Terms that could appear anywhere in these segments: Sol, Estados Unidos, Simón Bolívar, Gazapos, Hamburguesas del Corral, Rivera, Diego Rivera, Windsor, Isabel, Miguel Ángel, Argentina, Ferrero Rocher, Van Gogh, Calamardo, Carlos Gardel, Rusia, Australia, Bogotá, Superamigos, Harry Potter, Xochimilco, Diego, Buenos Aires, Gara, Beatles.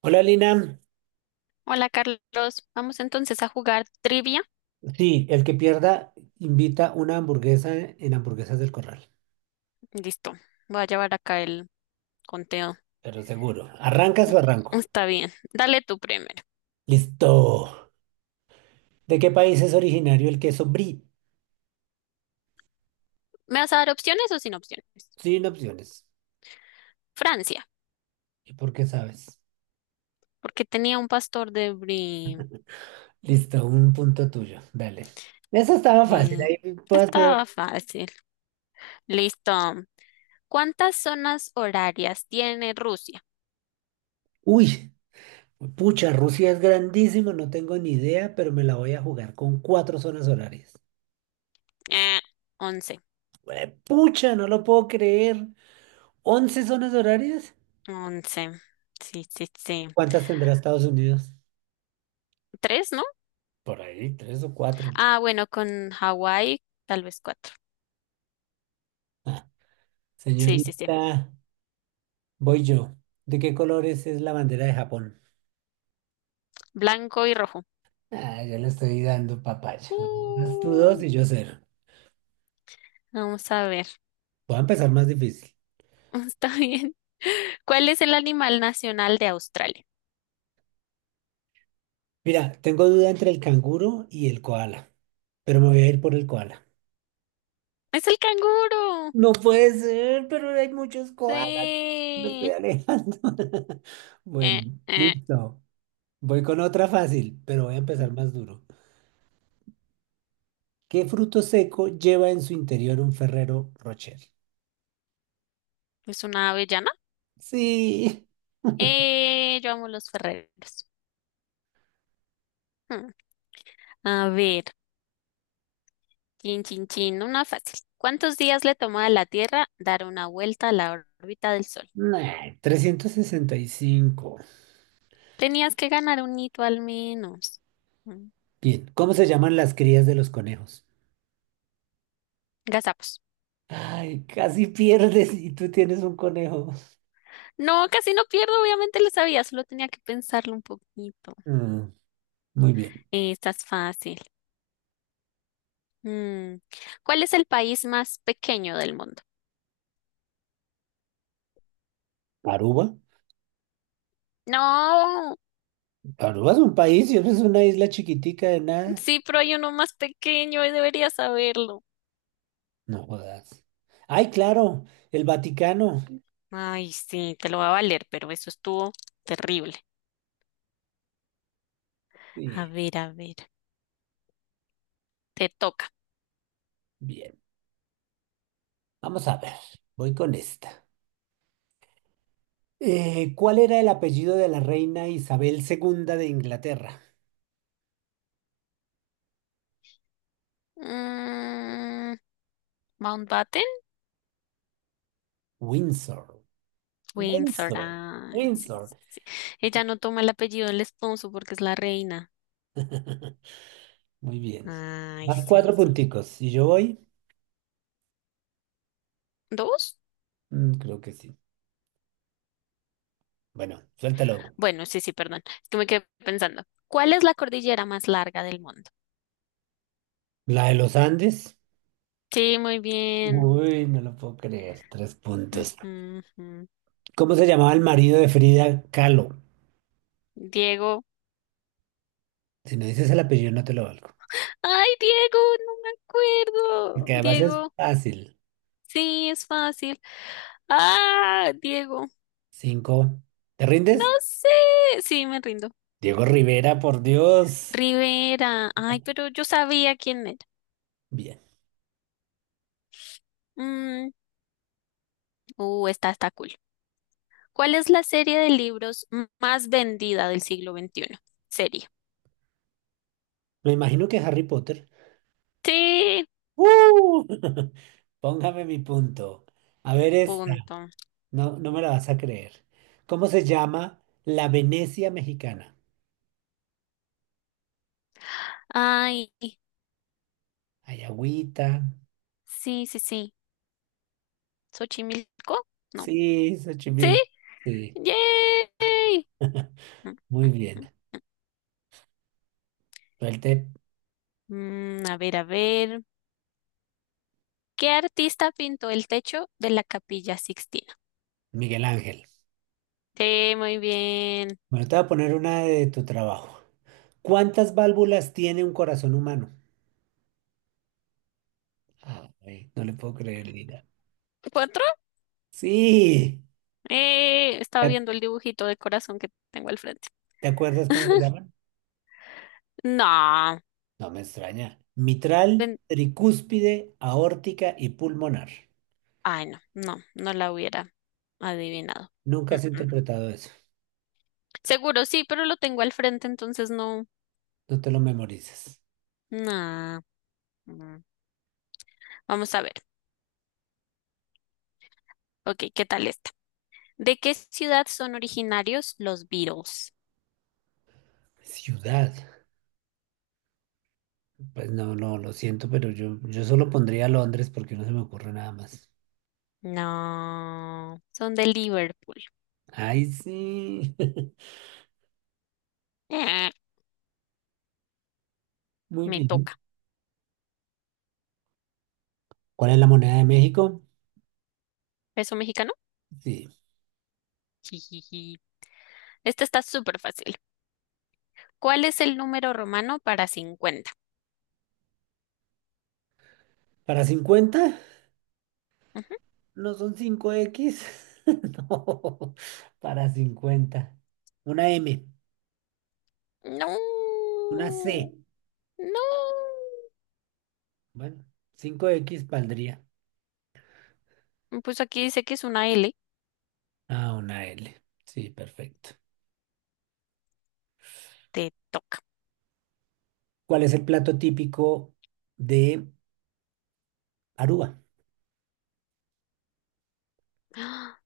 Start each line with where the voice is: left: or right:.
right: Hola Lina,
left: Hola Carlos, vamos entonces a jugar trivia.
right: sí, el que pierda invita una hamburguesa en Hamburguesas del Corral,
left: Listo, voy a llevar acá el conteo.
right: pero seguro. ¿Arrancas o arranco?
left: Está bien, dale tú primero.
right: Listo. ¿De qué país es originario el queso brie?
left: ¿Me vas a dar opciones o sin opciones?
right: Sin opciones.
left: Francia,
right: ¿Y por qué sabes?
left: porque tenía un pastor de Brie.
right: Listo, un punto tuyo. Dale. Eso estaba fácil,
left: Eh,
right: ahí puedo hacer.
left: Estaba fácil. Listo. ¿Cuántas zonas horarias tiene Rusia?
right: Uy, pucha, Rusia es grandísimo, no tengo ni idea, pero me la voy a jugar con cuatro zonas horarias.
left: Eh, Once.
right: Pucha, no lo puedo creer. ¿11 zonas horarias?
left: Once. Sí, sí, sí.
right: ¿Cuántas tendrá Estados Unidos?
left: ¿Tres, no?
right: Por ahí, tres o cuatro.
left: Ah, bueno, con Hawái, tal vez cuatro. Sí, sí, sí.
right: Señorita, voy yo. ¿De qué colores es la bandera de Japón?
left: Blanco y rojo.
right: Ah, yo le estoy dando papaya. Vas tú dos
left: Uh.
right: y yo cero.
left: Vamos a ver.
right: Voy a empezar más difícil.
left: Está bien. ¿Cuál es el animal nacional de Australia?
right: Mira, tengo duda entre el canguro y el koala, pero me voy a ir por el koala.
left: Es el canguro.
right: No puede ser, pero hay muchos koalas. Me estoy
left: Sí.
right: alejando. Bueno,
left: Eh, eh.
right: listo. Voy con otra fácil, pero voy a empezar más duro. ¿Qué fruto seco lleva en su interior un Ferrero Rocher?
left: Es una avellana.
right: Sí.
left: Yo amo los ferreros. Hmm. A ver, chin, chin, chin, una fácil. ¿Cuántos días le tomó a la Tierra dar una vuelta a la órbita del Sol?
right: Nah, 365.
left: Tenías que ganar un hito al menos. Mm,
right: Bien, ¿cómo se llaman las crías de los conejos?
left: Gazapos.
right: Ay, casi pierdes y tú tienes un conejo.
left: No, casi no pierdo, obviamente lo sabía, solo tenía que pensarlo un poquito.
right: Mm, muy bien.
left: Esta es fácil. Mm, ¿Cuál es el país más pequeño del mundo?
right: ¿Aruba?
left: No,
right: Aruba es un país y eso es una isla chiquitica de nada.
left: sí, pero hay uno más pequeño y deberías saberlo.
right: No jodas. Ay, claro, el Vaticano.
left: Ay, sí, te lo va a valer, pero eso estuvo terrible.
right: Bien,
left: A ver, te toca.
right: bien. Vamos a ver, voy con esta. ¿Cuál era el apellido de la reina Isabel II de Inglaterra?
left: Mm, Mountbatten,
right: Windsor.
left: Windsor.
right: Windsor.
left: Ay, sí,
right: Windsor.
left: sí, sí. Ella no toma el apellido del esposo porque es la reina.
right: Muy bien.
left: Ay,
right: Más
left: sí,
right: cuatro
left: sí.
right: punticos. ¿Y yo voy?
left: ¿Dos?
right: Mm, creo que sí. Bueno, suéltalo.
left: Bueno, sí, sí, perdón. Es que me quedé pensando. ¿Cuál es la cordillera más larga del mundo?
right: La de los Andes.
left: Sí, muy bien.
right: Uy, no lo puedo creer. Tres puntos.
left: Ujú, ujú.
right: ¿Cómo se llamaba el marido de Frida Kahlo?
left: Diego.
right: Si no dices el apellido, no te lo valgo.
left: Ay, Diego, no me acuerdo.
right: Porque además es
left: Diego,
right: fácil.
left: sí, es fácil. Ah, Diego,
right: Cinco. ¿Te
left: no
right: rindes?
left: sé. Sí, me rindo.
right: Diego Rivera, por Dios.
left: Rivera. Ay, pero yo sabía quién era.
right: Bien.
left: Mm, esta está cool. ¿Cuál es la serie de libros más vendida del siglo veintiuno? Serie.
right: Me imagino que Harry Potter.
left: Sí,
right: ¡Uh! Póngame mi punto. A ver, es...
left: punto.
right: No, no me la vas a creer. ¿Cómo se llama la Venecia mexicana?
left: Ay,
right: Ayagüita.
left: sí, sí, sí. ¿Xochimilco? No.
right: Sí,
left: Sí,
right: Xochimilco. Sí,
left: yay. Mm,
right: muy
left: mm.
right: bien. Suelte,
left: A ver, a ver. ¿Qué artista pintó el techo de la Capilla Sixtina?
right: Miguel Ángel.
left: Sí, muy bien.
right: Bueno, te voy a poner una de tu trabajo. ¿Cuántas válvulas tiene un corazón humano? Ay, no le puedo creer, Lina.
left: ¿Cuatro?
right: Sí.
left: Estaba
right: ¿Te
left: viendo el dibujito de corazón que tengo al frente.
right: te acuerdas cómo se llaman?
left: No,
right: No me extraña. Mitral,
left: ven-
right: tricúspide, aórtica y pulmonar.
left: ay, no, no, no la hubiera adivinado.
right: Nunca
left: Mm,
right: has
left: mm.
right: interpretado eso.
left: Seguro sí, pero lo tengo al frente, entonces no.
right: No te lo memorices.
left: Nah. Mm. Vamos a ver. Ok, ¿qué tal esta? ¿De qué ciudad son originarios los Beatles?
right: Ciudad. Pues no, no, lo siento, pero yo solo pondría Londres porque no se me ocurre nada más.
left: No, son de Liverpool.
right: Ay, sí.
left: Eh,
right: Muy
left: me
right: bien.
left: toca.
right: ¿Cuál es la moneda de México?
left: Peso mexicano.
right: Sí.
left: Jijiji. Este está súper fácil. ¿Cuál es el número romano para cincuenta?
right: ¿Para 50?
left: Ujú.
right: ¿No son cinco x? No, para 50, una M,
left: No,
right: una C.
left: no.
right: Bueno, cinco x valdría.
left: Pues aquí dice que es una L.
right: Ah, una L. Sí, perfecto.
left: Te toca.
right: ¿Cuál es el plato típico de Aruba?
left: ¡Ah!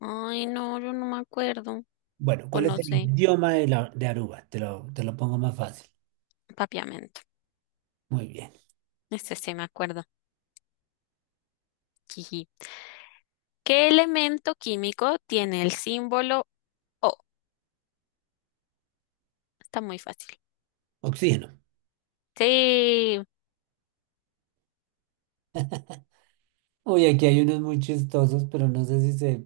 left: Ay, no, yo no me acuerdo.
right: Bueno,
left: O
right: ¿cuál es
left: no
right: el
left: sé.
right: idioma de, de Aruba? Te lo pongo más fácil.
left: Papiamento.
right: Muy bien.
left: Este sí me acuerdo. Jiji. ¿Qué elemento químico tiene el símbolo O? Está muy fácil.
right: Oxígeno.
left: Sí,
right: Uy, aquí hay unos muy chistosos, pero no sé si se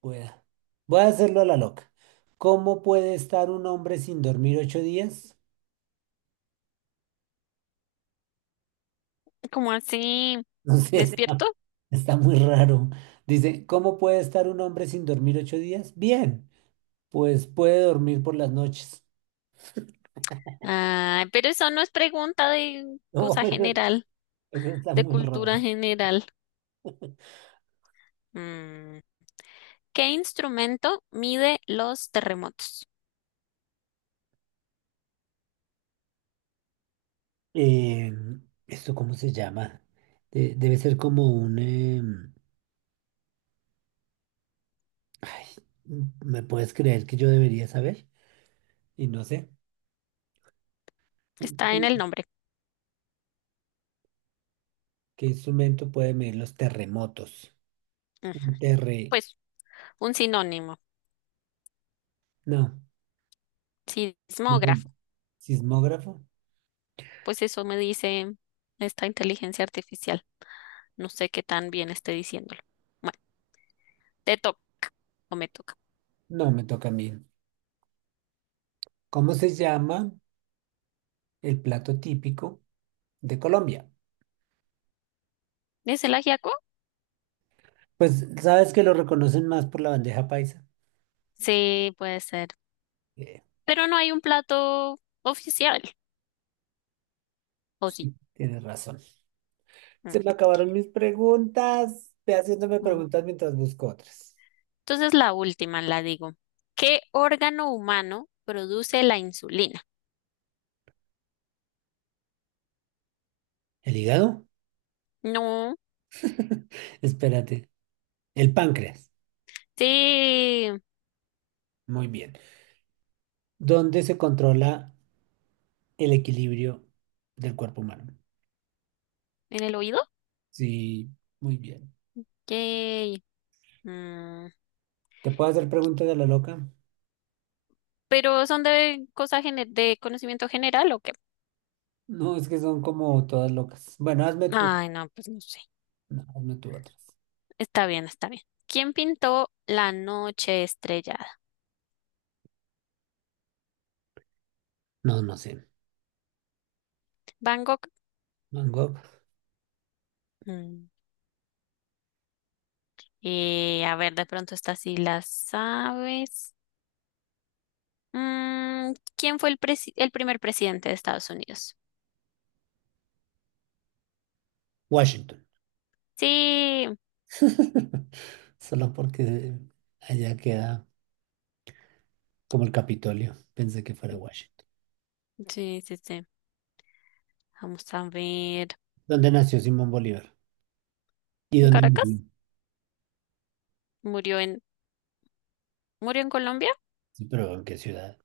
right: pueda. Voy a hacerlo a la loca. ¿Cómo puede estar un hombre sin dormir 8 días?
left: ¿cómo así?
right: No sé, está,
left: ¿Despierto?
right: está muy raro. Dice: ¿cómo puede estar un hombre sin dormir ocho días? Bien, pues puede dormir por las noches.
left: Ay, pero eso no es pregunta de
right: No,
left: cosa
right: eso,
left: general,
right: eso está
left: de
right: muy
left: cultura
right: raro.
left: general. Mm. ¿Qué instrumento mide los terremotos?
right: Eh, ¿Esto cómo se llama? Debe ser como un... ay, ¿me puedes creer que yo debería saber? Y no sé.
left: Está en el nombre.
right: ¿Qué instrumento puede medir los terremotos?
left: Ujú.
right: Un terre...
left: Pues un sinónimo,
right: No, me
left: sismógrafo.
right: rindo. ¿Sismógrafo?
left: Pues eso me dice esta inteligencia artificial. No sé qué tan bien esté diciéndolo. Bueno, te toca o me toca.
right: No, me toca a mí. ¿Cómo se llama el plato típico de Colombia?
left: ¿Es el ajiaco?
right: Pues sabes que lo reconocen más por la bandeja paisa.
left: Sí, puede ser.
right: Eh,
left: Pero no hay un plato oficial, ¿o sí?
right: sí, tienes razón. Se
left: Mm.
right: me acabaron mis preguntas. Ve haciéndome
left: mm.
right: preguntas mientras busco otras.
left: Entonces la última la digo. ¿Qué órgano humano produce la insulina?
right: ¿El hígado?
left: No,
right: Espérate. El páncreas.
left: sí, en
right: Muy bien. Donde se controla el equilibrio del cuerpo humano.
left: el oído.
right: Sí, muy bien.
left: Yay. Mm,
right: ¿Te puedo hacer preguntas de la loca?
left: ¿pero son de cosas de conocimiento general o qué?
right: No, es que son como todas locas. Bueno, hazme tú.
left: Ay, no, pues no sé.
right: No, hazme tú otras.
left: Está bien, está bien. ¿Quién pintó La noche estrellada?
right: No, no sé.
left: Van Gogh.
right: Van Gogh,
left: Mm, a ver, de pronto esta sí la sabes. Mm, ¿quién fue el el primer presidente de Estados Unidos?
right: Washington.
left: Sí,
right: Solo porque allá queda como el Capitolio. Pensé que fuera Washington.
left: sí, sí, sí. Vamos a ver.
right: ¿Dónde nació Simón Bolívar? ¿Y
left: ¿En
right: dónde murió?
left: Caracas? ¿Murió en, ¿murió en Colombia?
right: Sí, pero ¿en qué ciudad?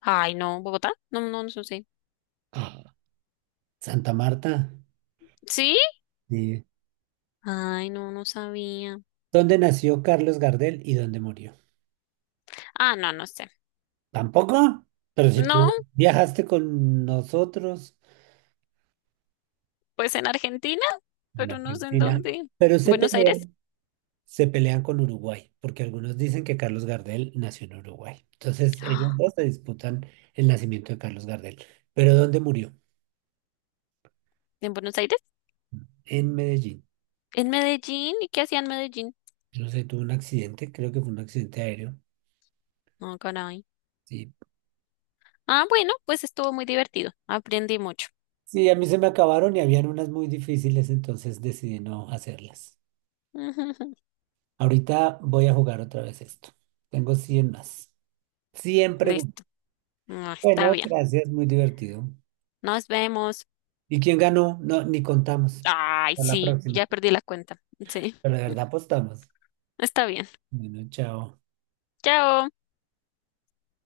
left: Ay, no, Bogotá. No, no, no sé.
right: Ah, Santa Marta.
left: ¿Sí?
right: Sí.
left: Ay, no, no sabía.
right: ¿Dónde nació Carlos Gardel y dónde murió?
left: Ah, no, no sé.
right: ¿Tampoco? Pero si
left: No,
right: tú viajaste con nosotros
left: pues en Argentina,
right: en
left: pero no sé en
right: Argentina,
left: dónde.
right: pero se
left: ¿Buenos Aires?
right: pelean, se pelean con Uruguay, porque algunos dicen que Carlos Gardel nació en Uruguay. Entonces ellos
left: Ah,
right: dos se disputan el nacimiento de Carlos Gardel. ¿Pero dónde murió?
left: ¿en Buenos Aires?
right: En Medellín.
left: ¿En Medellín? ¿Y qué hacía en Medellín?
right: No sé, tuvo un accidente, creo que fue un accidente aéreo.
left: No, caray.
right: Sí.
left: Ah, bueno, pues estuvo muy divertido. Aprendí mucho.
right: Sí, a mí se me acabaron y habían unas muy difíciles, entonces decidí no hacerlas. Ahorita voy a jugar otra vez esto. Tengo 100 más. Siempre.
left: Listo. Ah, está
right: Bueno,
left: bien.
right: gracias, muy divertido.
left: Nos vemos.
right: ¿Y quién ganó? No, ni contamos.
left: Ay,
right: Hasta la
left: sí,
right: próxima.
left: ya perdí la cuenta. Sí,
right: Pero de verdad apostamos.
left: está bien.
right: Bueno, chao.
left: Chao.